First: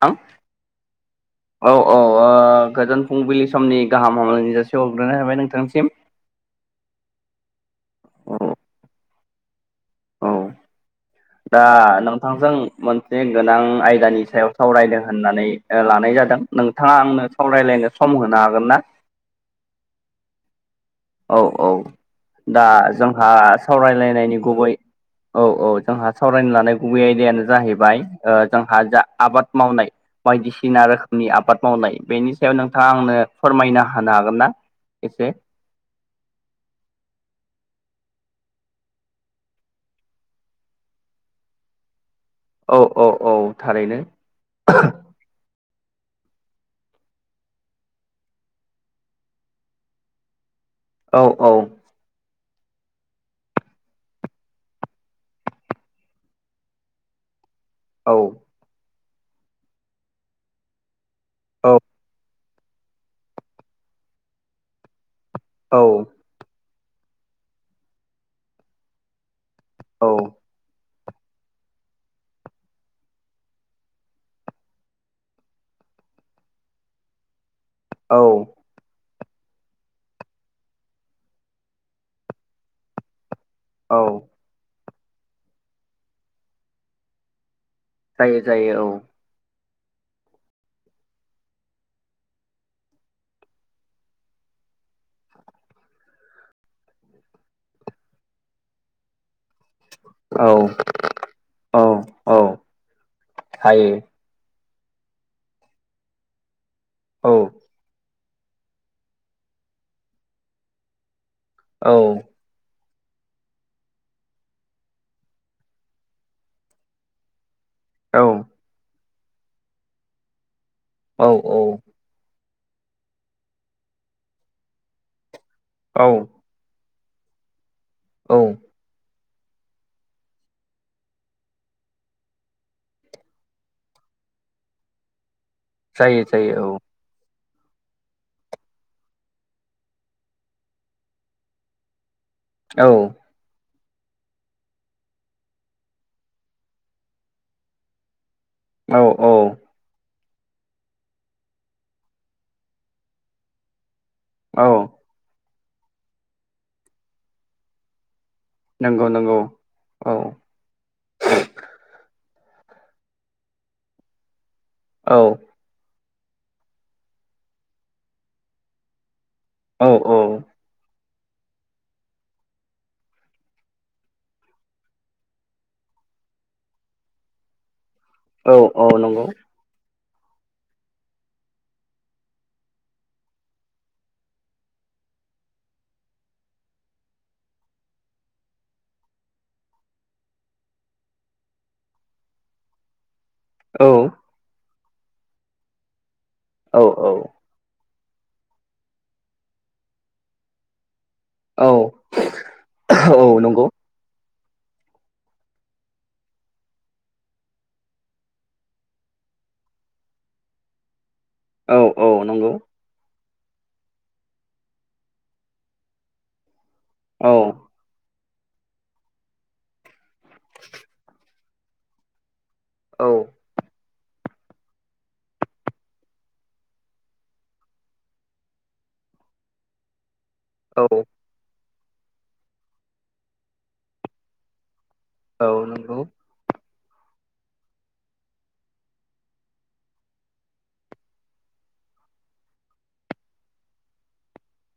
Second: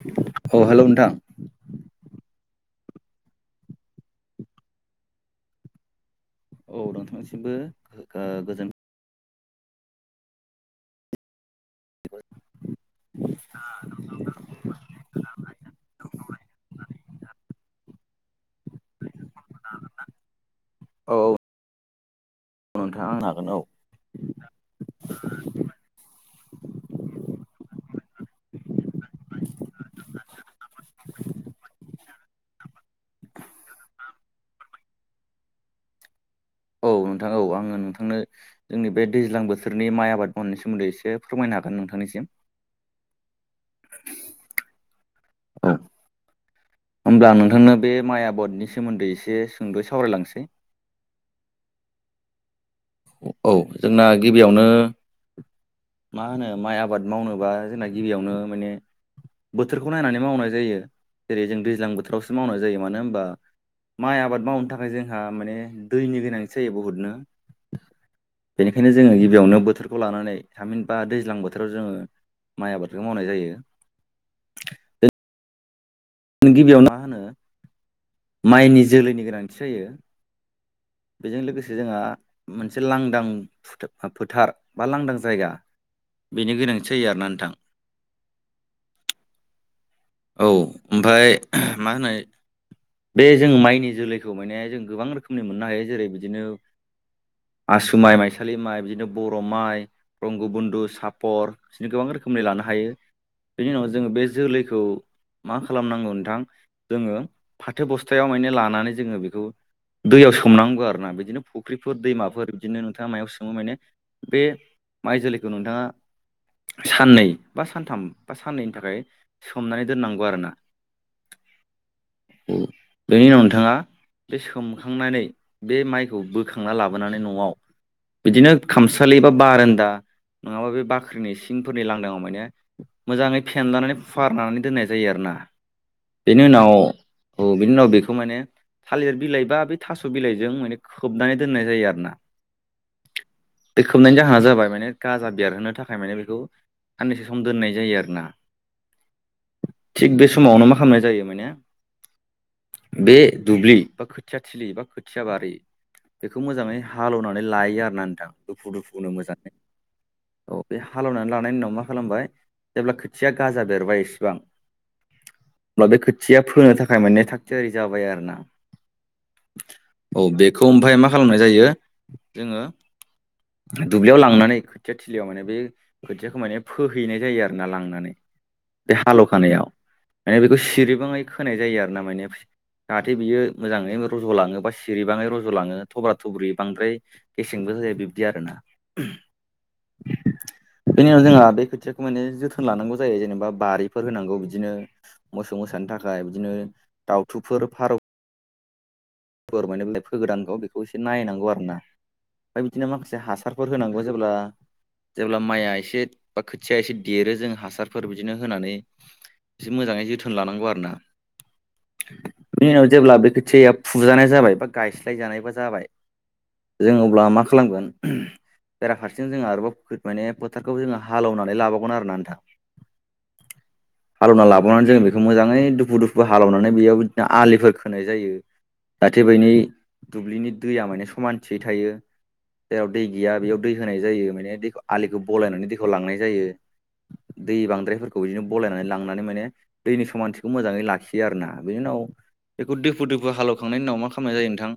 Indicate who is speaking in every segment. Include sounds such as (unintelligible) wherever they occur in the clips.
Speaker 1: (unintelligible)
Speaker 2: औ हेलौ नोंथां
Speaker 1: औ औ ओ गोजोन फुंबिलि समनि गाहाम हामलायनाय जासि हरग्रोनाय हाबाय नोंथांसिम।
Speaker 2: औ नोंथांनिसिमबो ओ गोजोन
Speaker 1: औ। दा नोंथांजों मोनसे गोनां आयदानि सायाव सावरायदों होननानै लानाय जादों। नोंथाङा आंनो सावरायलायनो सम होनो हागोन ना? औ औ। दा
Speaker 2: नोंथां आं
Speaker 1: जोंहा
Speaker 2: हागोन औ
Speaker 1: सावरायलायनायनि गुबै औ औ जोंहा सावरायनो लानाय गुबै आयदायानो जाहैबाय ओ जोंहा जा आबाद मावनाय बायदिसिना रोखोमनि आबाद मावनाय बेनि सायाव नोंथाङा आंनो फोरमायना होनो हागोन ना एसे?
Speaker 2: औ
Speaker 1: (unintelligible)
Speaker 2: नोंथां औ आङो नोंथांनो जोंनि बे दैज्लां बोथोरनि माइ आबाद मावनायनि सोमोन्दै एसे फोरमायनो हागोन नोंथांनिसिम।
Speaker 1: औ औ औ थारैनो।
Speaker 2: (inaudible) होमब्ला नोंथांनो बे माइ आबादनि सोमोन्दै एसे सुंद'यै सावरायलांसै।
Speaker 1: औ औ।
Speaker 2: औ जोंना गिबियावनो मा होनो माइ आबाद मावनोबा जोंना
Speaker 1: औ
Speaker 2: गिबियावनो माने बोथोरखौ नायनानै मावनाय जायो। जेरै जों दैज्लां बोथोराव मावनाय जायो। मानो होनबा माइ आबाद मावनो थाखाय जोंहा माने
Speaker 1: औ
Speaker 2: दैनि गोनांथि जायो बुहुदनो। बेनिखायनो जोङो गिबियावनो बोथोरखौ
Speaker 1: औ
Speaker 2: लानानै थामिहिन बा दैज्लां बोथोराव जोङो माइ आबादखौ मावनाय जायो। गिबियाव मा होनो
Speaker 1: औ
Speaker 2: माइनि जोलैनि गोनांथि जायो। बेजों लोगोसे जोंहा मोनसे लांदां फुथा
Speaker 1: औ
Speaker 2: ओ फोथार बा लांदां जायगा बेनि गोनांथि जायो आरोना नोंथां।
Speaker 1: जायो जायो औ।
Speaker 2: औ ओमफाय मा होनो बे जों माइनि जोलैखौ माने जों गोबां रोखोमनि मोननो हायो। जेरै बिदिनो आसु माइ, माइसालि माइ बिदिनो ब र' माइ,
Speaker 1: औ
Speaker 2: रंगबन्धु, सापर
Speaker 1: औ
Speaker 2: बिसोरनि गोबां
Speaker 1: औ
Speaker 2: रोखोमनि लानो‌ हायो। बेनि उनाव
Speaker 1: हायो
Speaker 2: जोङो बे जोलैखौ मा खालामनांगौ नोंथां जोङो
Speaker 1: औ
Speaker 2: फाथो ब सथायाव माने लानानै जोङो बेखौ दैयाव सोमनांगो आरो ना बिदिनो
Speaker 1: औ
Speaker 2: फुख्रिफोर दैमाफोर बिदिनो नोंथाङा मायाव सोमो माने बे माइ जोलैखौ नोंथाङा साननै बा सानथाम
Speaker 1: औ
Speaker 2: बा साननैनि थाखाय सोमनानै दोननांगौ आरोना।
Speaker 1: औ औ।
Speaker 2: बेनि उनाव नोंथाङा बे सोमखांनानै बे
Speaker 1: औ
Speaker 2: माइखौ बोखांना ला बोनानै न'आव
Speaker 1: औ
Speaker 2: बिदिनो खामसालि बा बारेन्दा नङाबा बे बाख्रिनि सिंफोरनि लांदांआव माने मोजाङै फेनलानानै फुवारनानै दोननाय जायो आरोना।
Speaker 1: जायो
Speaker 2: बेनि
Speaker 1: जायो
Speaker 2: उनाव
Speaker 1: औ।
Speaker 2: औ बिनि उनाव बेखौ माने थालिर बिलाइ बा बे थास' बिलाइजों माने खोबनानै दोननाय जायो आरोना।
Speaker 1: औ।
Speaker 2: बे खोबनायनि जाहोना जाबाय माने गाजा बेरहोनो थाखाय माने बेखौ साननैसो सम दोननाय जायो आरोना।
Speaker 1: औ औ।
Speaker 2: थिग बे समावनो मा खालामनाय जायो माने बे दुब्लि बा खोथिया
Speaker 1: औ
Speaker 2: थिलि बा खोथिया बारि बेखौ मोजाङै हालौवनानै लायो आरोना नोंथां।
Speaker 1: नंगौ
Speaker 2: दुफु-दुफुनो
Speaker 1: नंगौ
Speaker 2: मोजाङै औ बे हालेवनानै लानायनि उनाव मा खालामबाय जेब्ला खोथिया गाजा बेरबाय इसेबां
Speaker 1: औ
Speaker 2: बे खोथिया फोनो थाखाय माने थागथियारि जाबाय आरोना। औ बेखौ ओमफाय मा खालामनाय जायो जोङो दुब्लियाव लांनानै खोथिया थिलियाव माने बे खोथियाखौ माने फोहैनाय जायो आरोना लांनानै।
Speaker 1: औ
Speaker 2: बे
Speaker 1: औ नंगौ।
Speaker 2: हालौखानायाव माने बेखौ सिरिबाङै खोनाय जायो आरोना माने जाहाथे बियो मोजाङै रज'लाङो बा सिरिबाङै रज'लाङो थब्रा थब्रि बांद्राय गेसेंबो जाया बिब्दि आरोना।
Speaker 1: (inaudible)
Speaker 2: बेनि उनाव जोंहा बे खोथियाखौ माने जोथोन लानांगौ जायो जेनेबा
Speaker 1: औ
Speaker 2: बारिफोर होनांगौ बिदिनो मोसौ मोसानि थाखाय। बिदिनो
Speaker 1: औ औ
Speaker 2: दाउथुफोर, फारौ फोर मानि फोगोदानखौ नायनांगौ
Speaker 1: औ
Speaker 2: आरोना। ओमफ्राय बिदिनो माखासे
Speaker 1: औ नंगौ
Speaker 2: हासारफोर होनांगौ जेब्ला जेब्ला माइआ एसे बा खोथिया एसे देरो जों हासारफोर बिदिनो होनानै एसे मोजाङै जोथोन लानांगौ आरोना।
Speaker 1: औ औ नंगौ
Speaker 2: बिनि उनाव जेब्ला बे खौथियाआ फुजानाय जाबाय बा गायस्लायजानायबा जाबाय जों अब्ला
Speaker 1: औ
Speaker 2: मा खालामगोन बेरा फारसिजों जोंहा आरोबाव माने फोथारखौ जोङो हालेवनानै लाबावगोन आरोना नोंथां।
Speaker 1: औ
Speaker 2: हालेवना लाबोनानै जों बेखौ मोजाङै दुफु दुफु हालौवनानै बेयाव बिदिनो आलिफोर खोनाय जायो। जाहाथे बैनि दुब्लिनि दैया
Speaker 1: औ
Speaker 2: माने समानथियै थायो जेराव दै गैया बेयाव दै होनाय जायो। माने दै आलिखौ
Speaker 1: औ
Speaker 2: बलायनानै दैखौ
Speaker 1: नंगौ
Speaker 2: लांनाय जायो।
Speaker 1: (inaudible)
Speaker 2: दै बांद्रायफोरखौ बिदिनो बलायनानै लांनानै माने दैनि समानथिखौ मोजाङै लाखियो आरो ना। बिनि उनाव बेखौ दुफु दुफु हालेवखांनायनि उनाव मा खालामनाय जायो नोंथां?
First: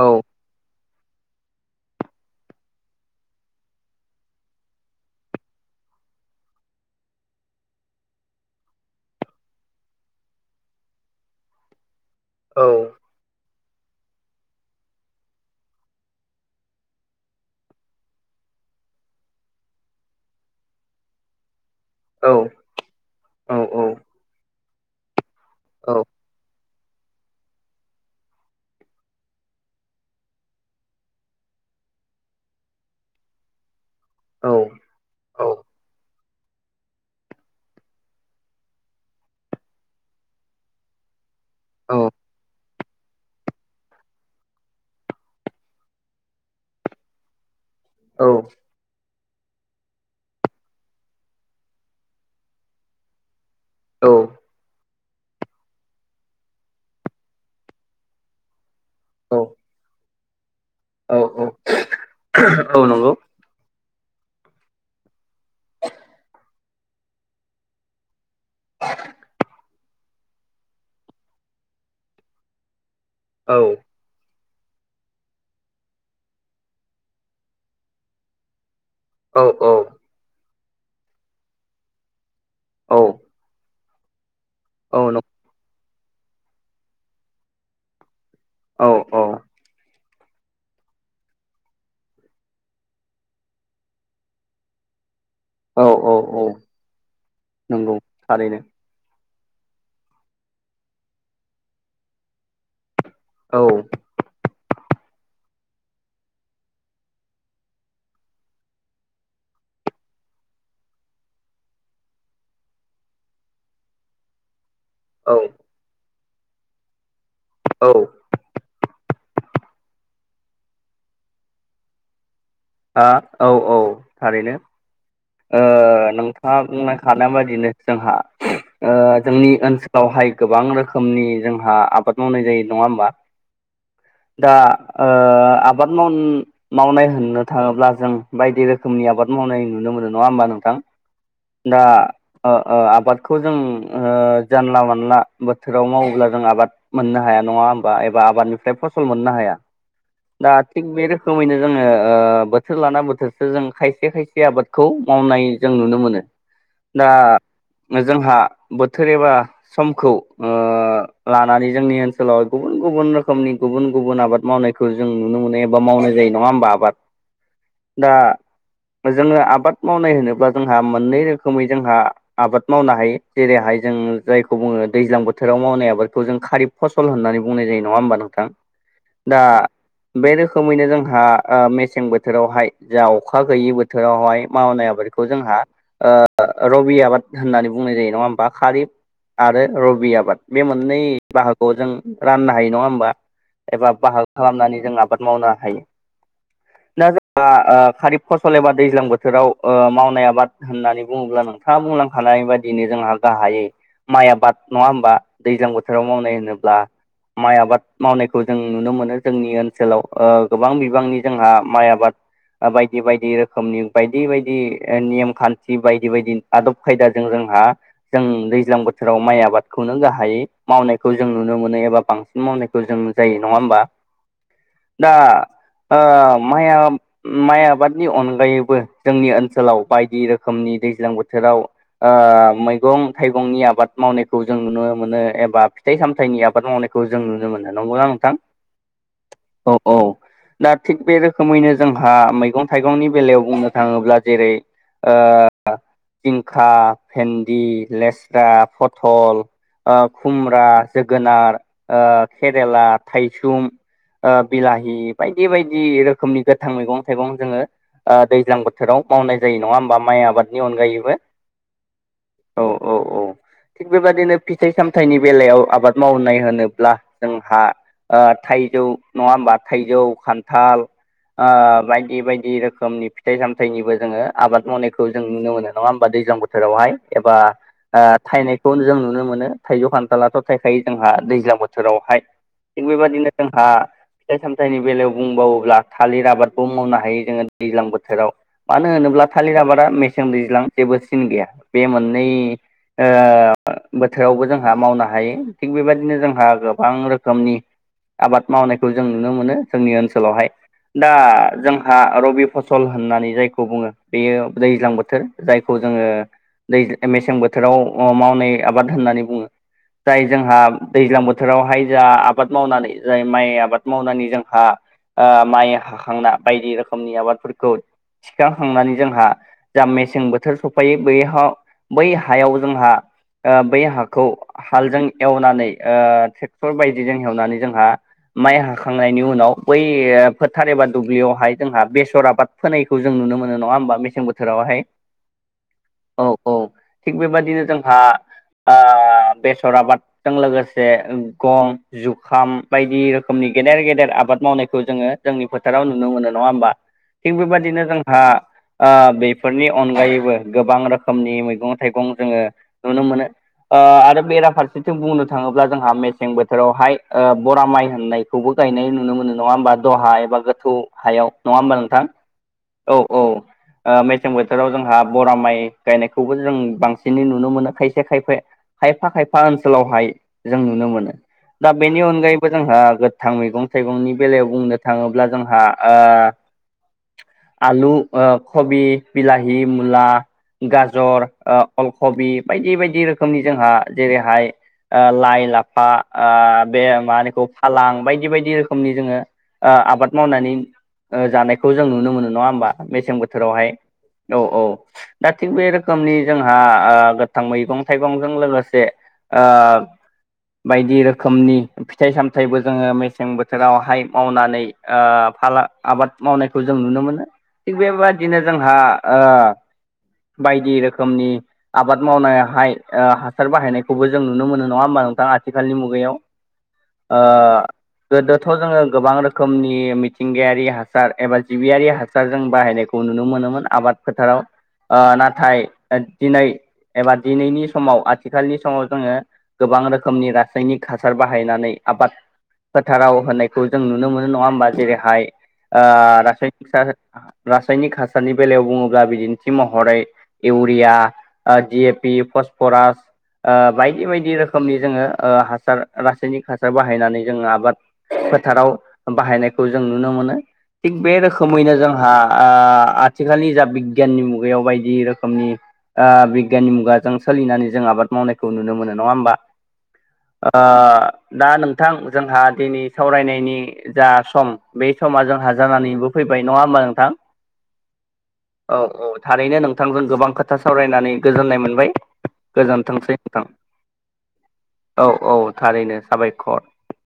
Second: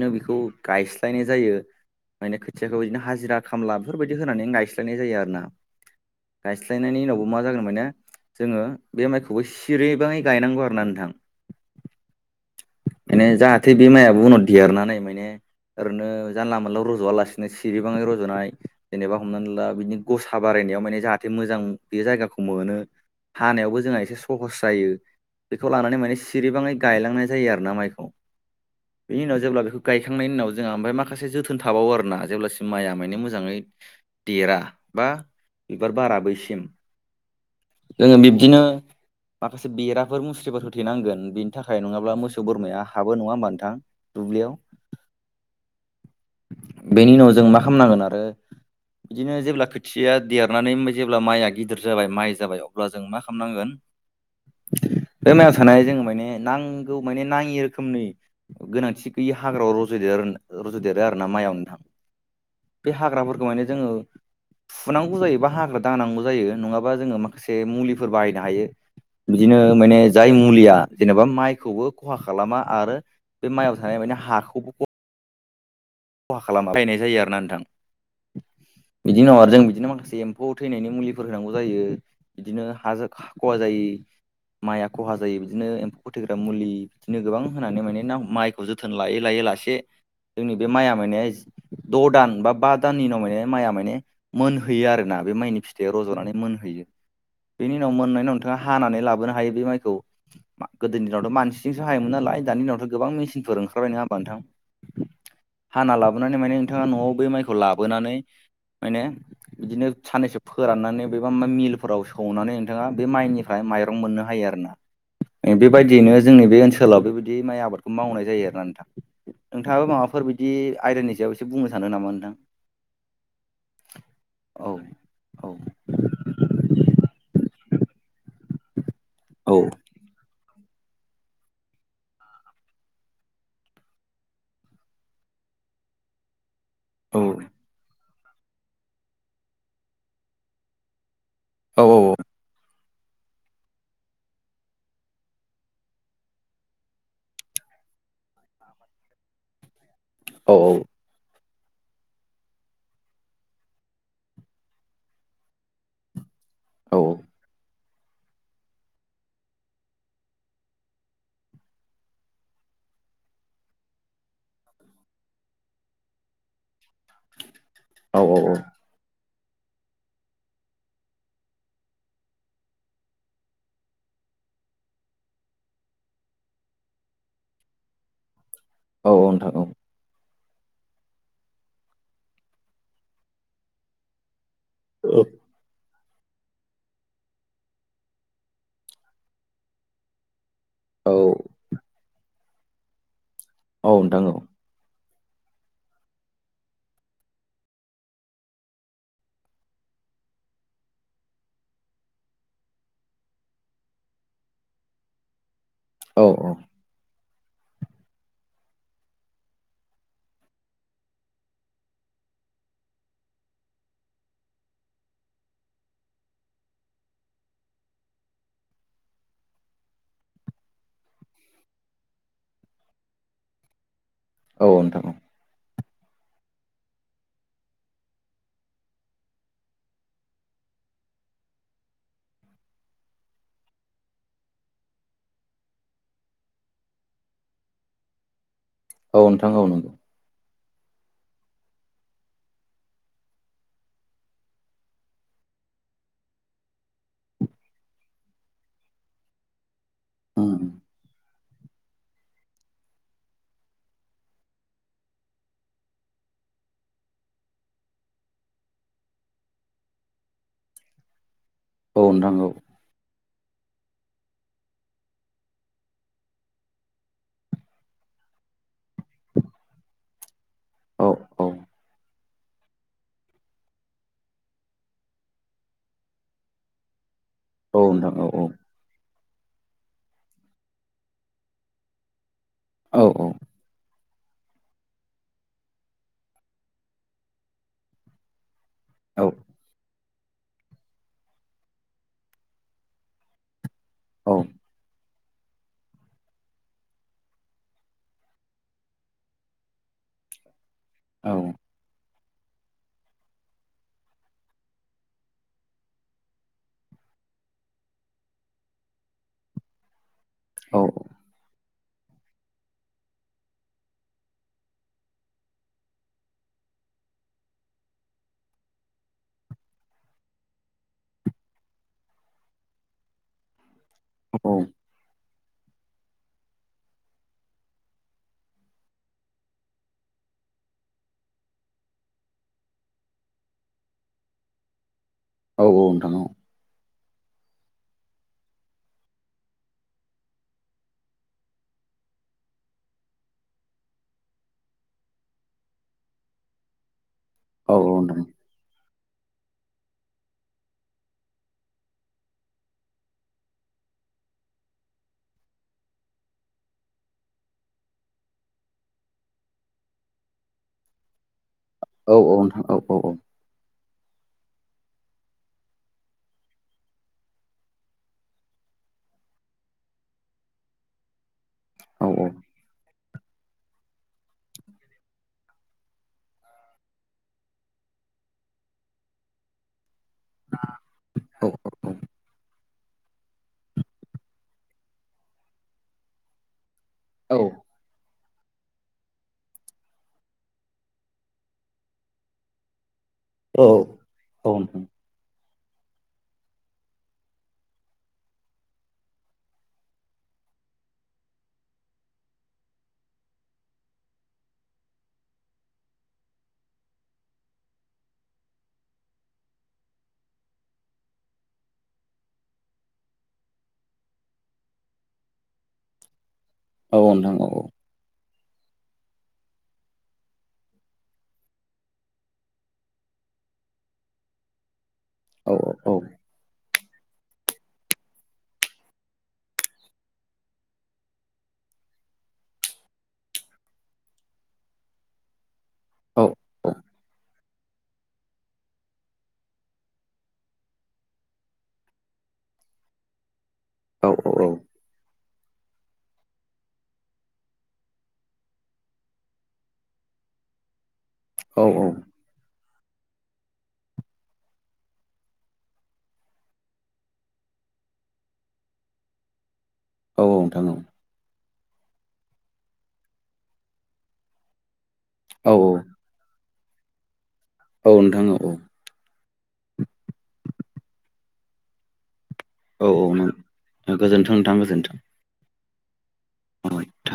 Speaker 1: औ
Speaker 2: बेखौ गाय स्लायनाय जायो। माने खोथियाखौ बिदिनो हाजिरा खामला बेफोरबायदि होनानै गायस्लायनाय जायो आरो ना। गायस्लायनायनि उनावबो मा जागोन मा ने जोङो बे माइखौबो सिरिबाङै गायनांगौ आरोना नोंथां।
Speaker 1: (inaudible) औ
Speaker 2: माने जाहाथे बे माइआ उनाव देरनानै माने ओरैनो जानला मोनला रज'वालासिनो सिरिबाङै रज'नाय जेनेबा हमनानै ला बिदिनो गसा बाराय नाय माने जाहाथे मोजां बे
Speaker 1: औ
Speaker 2: जायगाखौ मोनो हानायावबो जोंहा
Speaker 1: औ
Speaker 2: एसे सहस जायो बेखौ लानानै माने सिरिबाङै गायलांनाय जायो आरोना माइखौ। बेनि उनाव जेब्ला बेखौ गायखांनायनि उनाव जोंहा ओमफ्राय माखासे जोथोन थाबावो आरोना। जेब्लासिम माइआ माने मोजाङै
Speaker 1: औ
Speaker 2: देरा बा
Speaker 1: औ औ
Speaker 2: बिबार बारा बैसिम। जोङो बिब्दिनो माखासे बेराफोर मुस्रिफोर होथेनांगोन। नि थाखाय
Speaker 1: औ
Speaker 2: नङाब्ला मोसौ बोरमाया हाबो नङा होमबा नोंथां दुब्लियाव। बेनि उनाव जों मा खालामनांगोन आरो बिदिनो जेब्ला खोथिया देरनानै जेब्ला माइया गिदिर जाबाय माइ जाबाय अब्ला जों मा खालाम खालामनांगोन
Speaker 1: औ
Speaker 2: बे मायाव थानाय जोङो माने नांगौ माने नाङि रोखोमनि गोनांथि गैयि
Speaker 1: औ
Speaker 2: हाग्रायाव रज'देर रज'देरो
Speaker 1: औ
Speaker 2: आरो ना माइआव नोंथां।
Speaker 1: औ
Speaker 2: बे
Speaker 1: नंगौ।
Speaker 2: हाग्राफोरखौ माने जोङो फुनांगौ जायो बा हाग्रा दानांगौ जायो नङाबा जोङो माखासे मुलिफोर बाहायनो हायो। बिदिनो माने जाय मुलिया जेनेबा माइखौबो खहा खालामा आरो बे
Speaker 1: औ
Speaker 2: माइआव थानाय माने हाखौबो ख खहा खालामा बायनाय जायो आरो ना नोंथां बिदि
Speaker 1: औ
Speaker 2: उनाव आरो जों
Speaker 1: औ
Speaker 2: बिदिनो माखासे एम्फौ थैनायनि मुलिफोर होनांगौ जायो बिदिनो
Speaker 1: औ
Speaker 2: हाजों खहा जायि। माइया खहा
Speaker 1: नं
Speaker 2: जायो बिदिनो एम्फौ फथैग्रा मुलि बिदिनो गोबां होनानै माने ना ह माइखौ
Speaker 1: औ
Speaker 2: जोथोन लायै लायै लासे जोंनि बे माइया माने द' दान बा बा दाननि उनाव माने माइआ माने मोनहैयो आरोना। बे माइनि
Speaker 1: औ
Speaker 2: फिथाइयाव
Speaker 1: औ
Speaker 2: रज'नानै
Speaker 1: औ
Speaker 2: मोनहैयो बेनि उनाव
Speaker 1: नंगौ
Speaker 2: मोननायनि उनाव नोंथाङा
Speaker 1: थारैनो
Speaker 2: हानानै लाबोनो हायो बे माइखौ। गोदोनि दिनावथ' मानसिजोंसो हायोमोन नालाय दानि दिनावथ' गोबां मेसिनफोर
Speaker 1: औ
Speaker 2: ओंखारबाय नङा हाबा नोंथां? हाना लाबोनानै माने नोंथाङा न'आव बे माइखौ लाबोनानै माने बिदिनो साननैसो फोराननानै बेबा मिलफोराव सौनानै नोंथाङा बे माइनिफ्राय माइरं मोननो हायो आरो ना।
Speaker 1: औ
Speaker 2: बेबायदियैनो जोंनि बे ओनसोलाव बेबायदि माइ आबादखौ
Speaker 1: औ
Speaker 2: मावनाय जायो आरोना नोंथां। नोंथाङाबो माबाफोर बिदि आयदानि सायाव एसे बुंनो सानो नामा नोंथां?
Speaker 1: हा औ औ थारैनो।
Speaker 2: औ औ
Speaker 1: ओ नोंथाङा बुंलांखानाय बाददिनो जोंहा ओ जोंनि
Speaker 2: औ
Speaker 1: ओनसोलावहाय गोबां रोखोमनि जोंहा आबाद मावनाय जायो नङा होमबा? दा ओ आबाद माव मावनाय होननो थाङोब्ला जों बायदि रोखोमनि आबाद मावनाय नुनो मोनो नङा होमबा नोंथां? दा
Speaker 2: औ
Speaker 1: ओ ओ आबादखौ जों ओ जानला मोनला बोथोराव मावोब्ला जों आबाद मोननो हाया नङा होमबा? एबा आबादनिफ्राय फसल मोननो हाया दा
Speaker 2: औ
Speaker 1: थिग बे रोखोमैनो जोङो ओ बोथोर लाना बोथोरसो जों खायसे खायसे आबादखौ मावनाय जों नुनो मोनो।
Speaker 2: औ
Speaker 1: दा जोंहा बोथोर एबा समखौ ओ लानानै जोंनि ओनसोलाव गुबुन गुबुन रोखोमनि गुबुन गुबुन आबाद मावनायखौ जों नुनो मोनो एबा मावनाय जायो नङा होमबा आबाद दा
Speaker 2: औ औ औ
Speaker 1: जोङो आबाद मावनाय होनोब्ला जोंहा मोननै रोखोमै जोंहा आबाद मावनो हायो जेरैहाय जों जायखौ बुङो दैज्लां बोथोराव मावनाय आबादखौ जों खारिब फसल होननानै बुंनाय जायो नङा होमबा नोंथां?
Speaker 2: औ
Speaker 1: दा
Speaker 2: नोंथां औ
Speaker 1: बे रोखोमैनो जोंहा मेसें ओ बोथो थोरावहाय जा अखा गैयि बोथोरावहाय मावनाय आबादखौ जोंहा ओ रबि आबाद होननानै बुंनाय जायो नङा होमबा खारि आरो रबि आबाद। बे मोननै बाहागखौ जों राननो हायो नङा होमबा एबा
Speaker 2: औ नोंथां
Speaker 1: बाहागो
Speaker 2: औ
Speaker 1: खालामनानै जों आबाद मावनो हायो दा जोंनि खारिब फसल एबा दैज्लां बोथोराव ओ मावनाय आबाद होननानै बुङोब्ला नोंथाङा बुंलांखा नाय बायदिनो जोंहा गाहायै माइ आबाद नङा होमबा? दैज्लां बोथोराव
Speaker 2: औ
Speaker 1: मावनाय होनोब्ला माइ आबाद मावनायखौ जों नुनो मोनो जोंनि ओनसोलाव ओ गोबां बिबांनि जोंहा माइ आबाद बायदि बायदि रोखोमनि बायदि बायदि नेम खान्थि बायदि बायदि आदब खायदाजों जोंहा जों दैज्लां बोथोराव माइ आबादखौनो गाहायै मावनायखौ जों नुनो मोनो एबा बां बांसिन मावनायखौ जों जायो नङा होमबा?
Speaker 2: औ नोंथां
Speaker 1: दा
Speaker 2: औ।
Speaker 1: ओ माइया माइ आबादनि अनगायैबो जोंनि ओनसोलाव बायदि रोखोमनि दैज्लां बोथोराव ओ ओ मैगं-थाइगंनि आबा मावनायखौ जों नुनो मोनो एबा फिथाइ-सामथाइनि आबाद मावनायखौ जों नुनो मोनो नंगौना नोंथां?
Speaker 2: औ नोंथां औ नंगौ।
Speaker 1: दा थिग बे रोखोमैनो जोंहा मैगं थाइगंनि बेलायाव बुंनो थाङोब्ला जेरै ओ जिंखा, भेन्दि, लेस्रा, फथल खुमब्रा, जोगोनार, केरेला, थाइसुम ओ बिलाहि बायदि -बायदि रोखोमनि गोथां मैगं -थाइगं जोङो ओ दैज्लां बोथोराव मावनाय जायो नङा होमबा? माइ आबादनि अनगायैबो
Speaker 2: औ नंगौ औ नोंथां
Speaker 1: औ, औ, औ। थिग बेबादिनो फिथाइ- सामथाइनि बेलायाव आबाद मावनाय होनोब्ला जोंहा थाइजौ नङा होमबा? थाइजौ, खान्थाल
Speaker 2: औ
Speaker 1: ओ
Speaker 2: औ
Speaker 1: बायदि- बायदि रोखोमनि फिथाइ- सामथाइनिबो जोङो बोथोरावहाय एबा
Speaker 2: औ
Speaker 1: ओ
Speaker 2: नोंथां औ
Speaker 1: थायनायखौ जों नुनो मोनो। थाइजौ, खान्थालाथ' थायखायो जोंहा दैज्लां बोथोरावहाय थिग
Speaker 2: औ
Speaker 1: बेबायदिनो जोंहा फिथाइ- सामथाइनि बेलायाव बुंबावोब्ला थालिर आबादबो मावनो हायो जोङो दैज्लां बोथोराव। मानो होनोब्ला थालिर आबादा मेसें दैज्लां जेबो सिन गैया बे मोननै ओ बोथोरावबो जोंहा मावनो हायो। थिग बेबायदिनो जोंहा गोबां रोखोमनि आबाद मावनायखौ जों नुनो मोनो। जोंनि ओनसोलावहाय दा
Speaker 2: औ
Speaker 1: जोंहा आ रबि फसल होननानै जायखौ बुङो। बेयो दैज्लां बोथोर जायखौ जोङो (unintelligible) दै मेसें बोथोराव मावनाय आबाद होननानै बुङो। जाय जोंहा
Speaker 2: औ
Speaker 1: दैज्लां बोथोरावहाय जा आबाद मावनानै, जाय माइ आबाद मावनानै जोंहा ओ माइ हाखांना बायदि रोखोमनि आबादफोरखौ थिखांखांनानै जोंहा जा मेसें बोथोर सफैयो बैहा बै हायाव जोंहा बै हाखौ
Speaker 2: औ
Speaker 1: हालजों एवनानै ओ ट्रेक्टर बायदिजों एवनानै जोंहा माइ हाखांनायनि उनाव बै फोथार एबा दुब्लियावहाय जोंहा बेसर आबाद फोनायखौ जों नुनो मोनो नङा होमबा? मेसें बोथोरावहाय।
Speaker 2: औ नोंथां
Speaker 1: औ- औ, थिग बेबादिनो जोंहा ओ बेसर आबादजों लोगोसे गंम, जुखाम बायदि रोखोमनि गेदेर- गेदेर आबाद मावनायखौ जोङो जोंनि फोथाराव नुनो मोनो नङा होमबा? थिग
Speaker 2: औ
Speaker 1: बेबायदिनो
Speaker 2: औ
Speaker 1: जोंहा
Speaker 2: नोंथां
Speaker 1: आ बेफोरनि अनगायैबो गोबां रोखोमनि मैगं- थाइगं जोङो नुनो मोनो। ओ आरो बेराफारसेथिं बुंनो थाङोब्ला जोंहा मेसें बोथोरावहाय ओ बरा माइ होननायखौबो गायनाय नुनो मोनो नङा होमबा? दलहा एबा गोथौ हायाव नङा होनबा नोंथां? औ -औ। मेसें बोथोराव जोंहा बरा माइ गायनायखौबो जों बांसिनै नुनो मोनो खायसे खायफा खायफा -खायफा ओनसोलावहाय जों नुनो मोनो। दा बेनि
Speaker 2: औ
Speaker 1: अनगायैबो जोंहा गोथां मैगं -थाइगंनि बेलायाव बुंनो थाङोब्ला जोंहा ओ आलु ओ कबि, बिलााहि, मुला गाज'र ओ अलखबि बायदि -बायदि रोखोमनि जोंहा जेरैहाय ओ लाइ- लाफा ओ बे मा होनो
Speaker 2: औ
Speaker 1: बेखौ फालां बायदि- बायदि रोखोमनि जोङो ओ आबाद मावनानै ओ जानायखौ जों नुनो मोनो नङा होनबा मेसें
Speaker 2: औ
Speaker 1: बोथोरावहाय। औ- औ,
Speaker 2: नोंथां
Speaker 1: दा थिग बे रोखोमनि जोंहा ओ गोथां मैगं- थाइगंजों लोगोसे ओ बायदि रोखोमनि फिथाइ -सामथायाइबो जोङो मेसें बोथोरावहाय मावनानै ओ फाला- आबाद मावनायखौ जों नुनो मोनो। थिग बेबादिनो जोंहा ओ बायदि रोखोमनि आबाद मावनाय हाय, ओ हासार बाहायनायखौबो जों नुनो मोनो नङा होमबा? (unintelligible) नोंथां आथिखालनि मुगायाव।
Speaker 2: औ
Speaker 1: ओ
Speaker 2: नोंथां औ
Speaker 1: गोदोथ' जोङो गोबां रोखोम रोखोमनि मिथिंगायारि हासार एबा जिबियारि हासारजों बाहायनायखौ नुनो मोनोमोन आबाद फोथाराव‌। ओ नाथाय
Speaker 2: औ औ नोंथां औ नोंथां
Speaker 1: दिनै एबा दिनैनि समाव आथिखालनि समाव जोङो गोबां रोखोमनि रासायनिक हासार बाहायनानै आबाद फोथाराव होनायखौ जों नुनो मोनो नङा होमबा? जेरैहाय ओ (unintelligible) रासायनिक हासारनि बेलायाव बुङोब्ला बिदिन्थि महरै (unintelligible) बरिया ओ दि एफ पि फसफरास ओ बायदि बायदि रोखोमनि जोङो ओ हासार रासायनिक हासार बाहायनानै जोङो आबाद फोथाराव बाहायनायखौ जों नुनो मोनो थिग बे रोखोमैनो जोंहा आ आथिखालनि जा बिगियाननि मुगायाव बायदि रोखोमनि आ बिगियाननि मुगाजों सोलिनानै जों आबाद मावनायखौ नुनो मोनो नङा होमबा? ओ दा नोंथां जोंहा दिनै सावरायनायनि जा सम बे समा जों हाजानानैबो फैबाय नंङा होमबा नोंथां?
Speaker 2: औ नोंथां औ औ।
Speaker 1: थारैनो नोंथांजों गोबां खोथा सावरायनानै गोजोननाय मोनबाय।
Speaker 2: औ
Speaker 1: गोजोनथोंसै
Speaker 2: औ
Speaker 1: नोंथां
Speaker 2: गोजोन्थों नोंथां गोजोन्थों
Speaker 1: औ औ थारैनो साबायखर।
Speaker 2: औ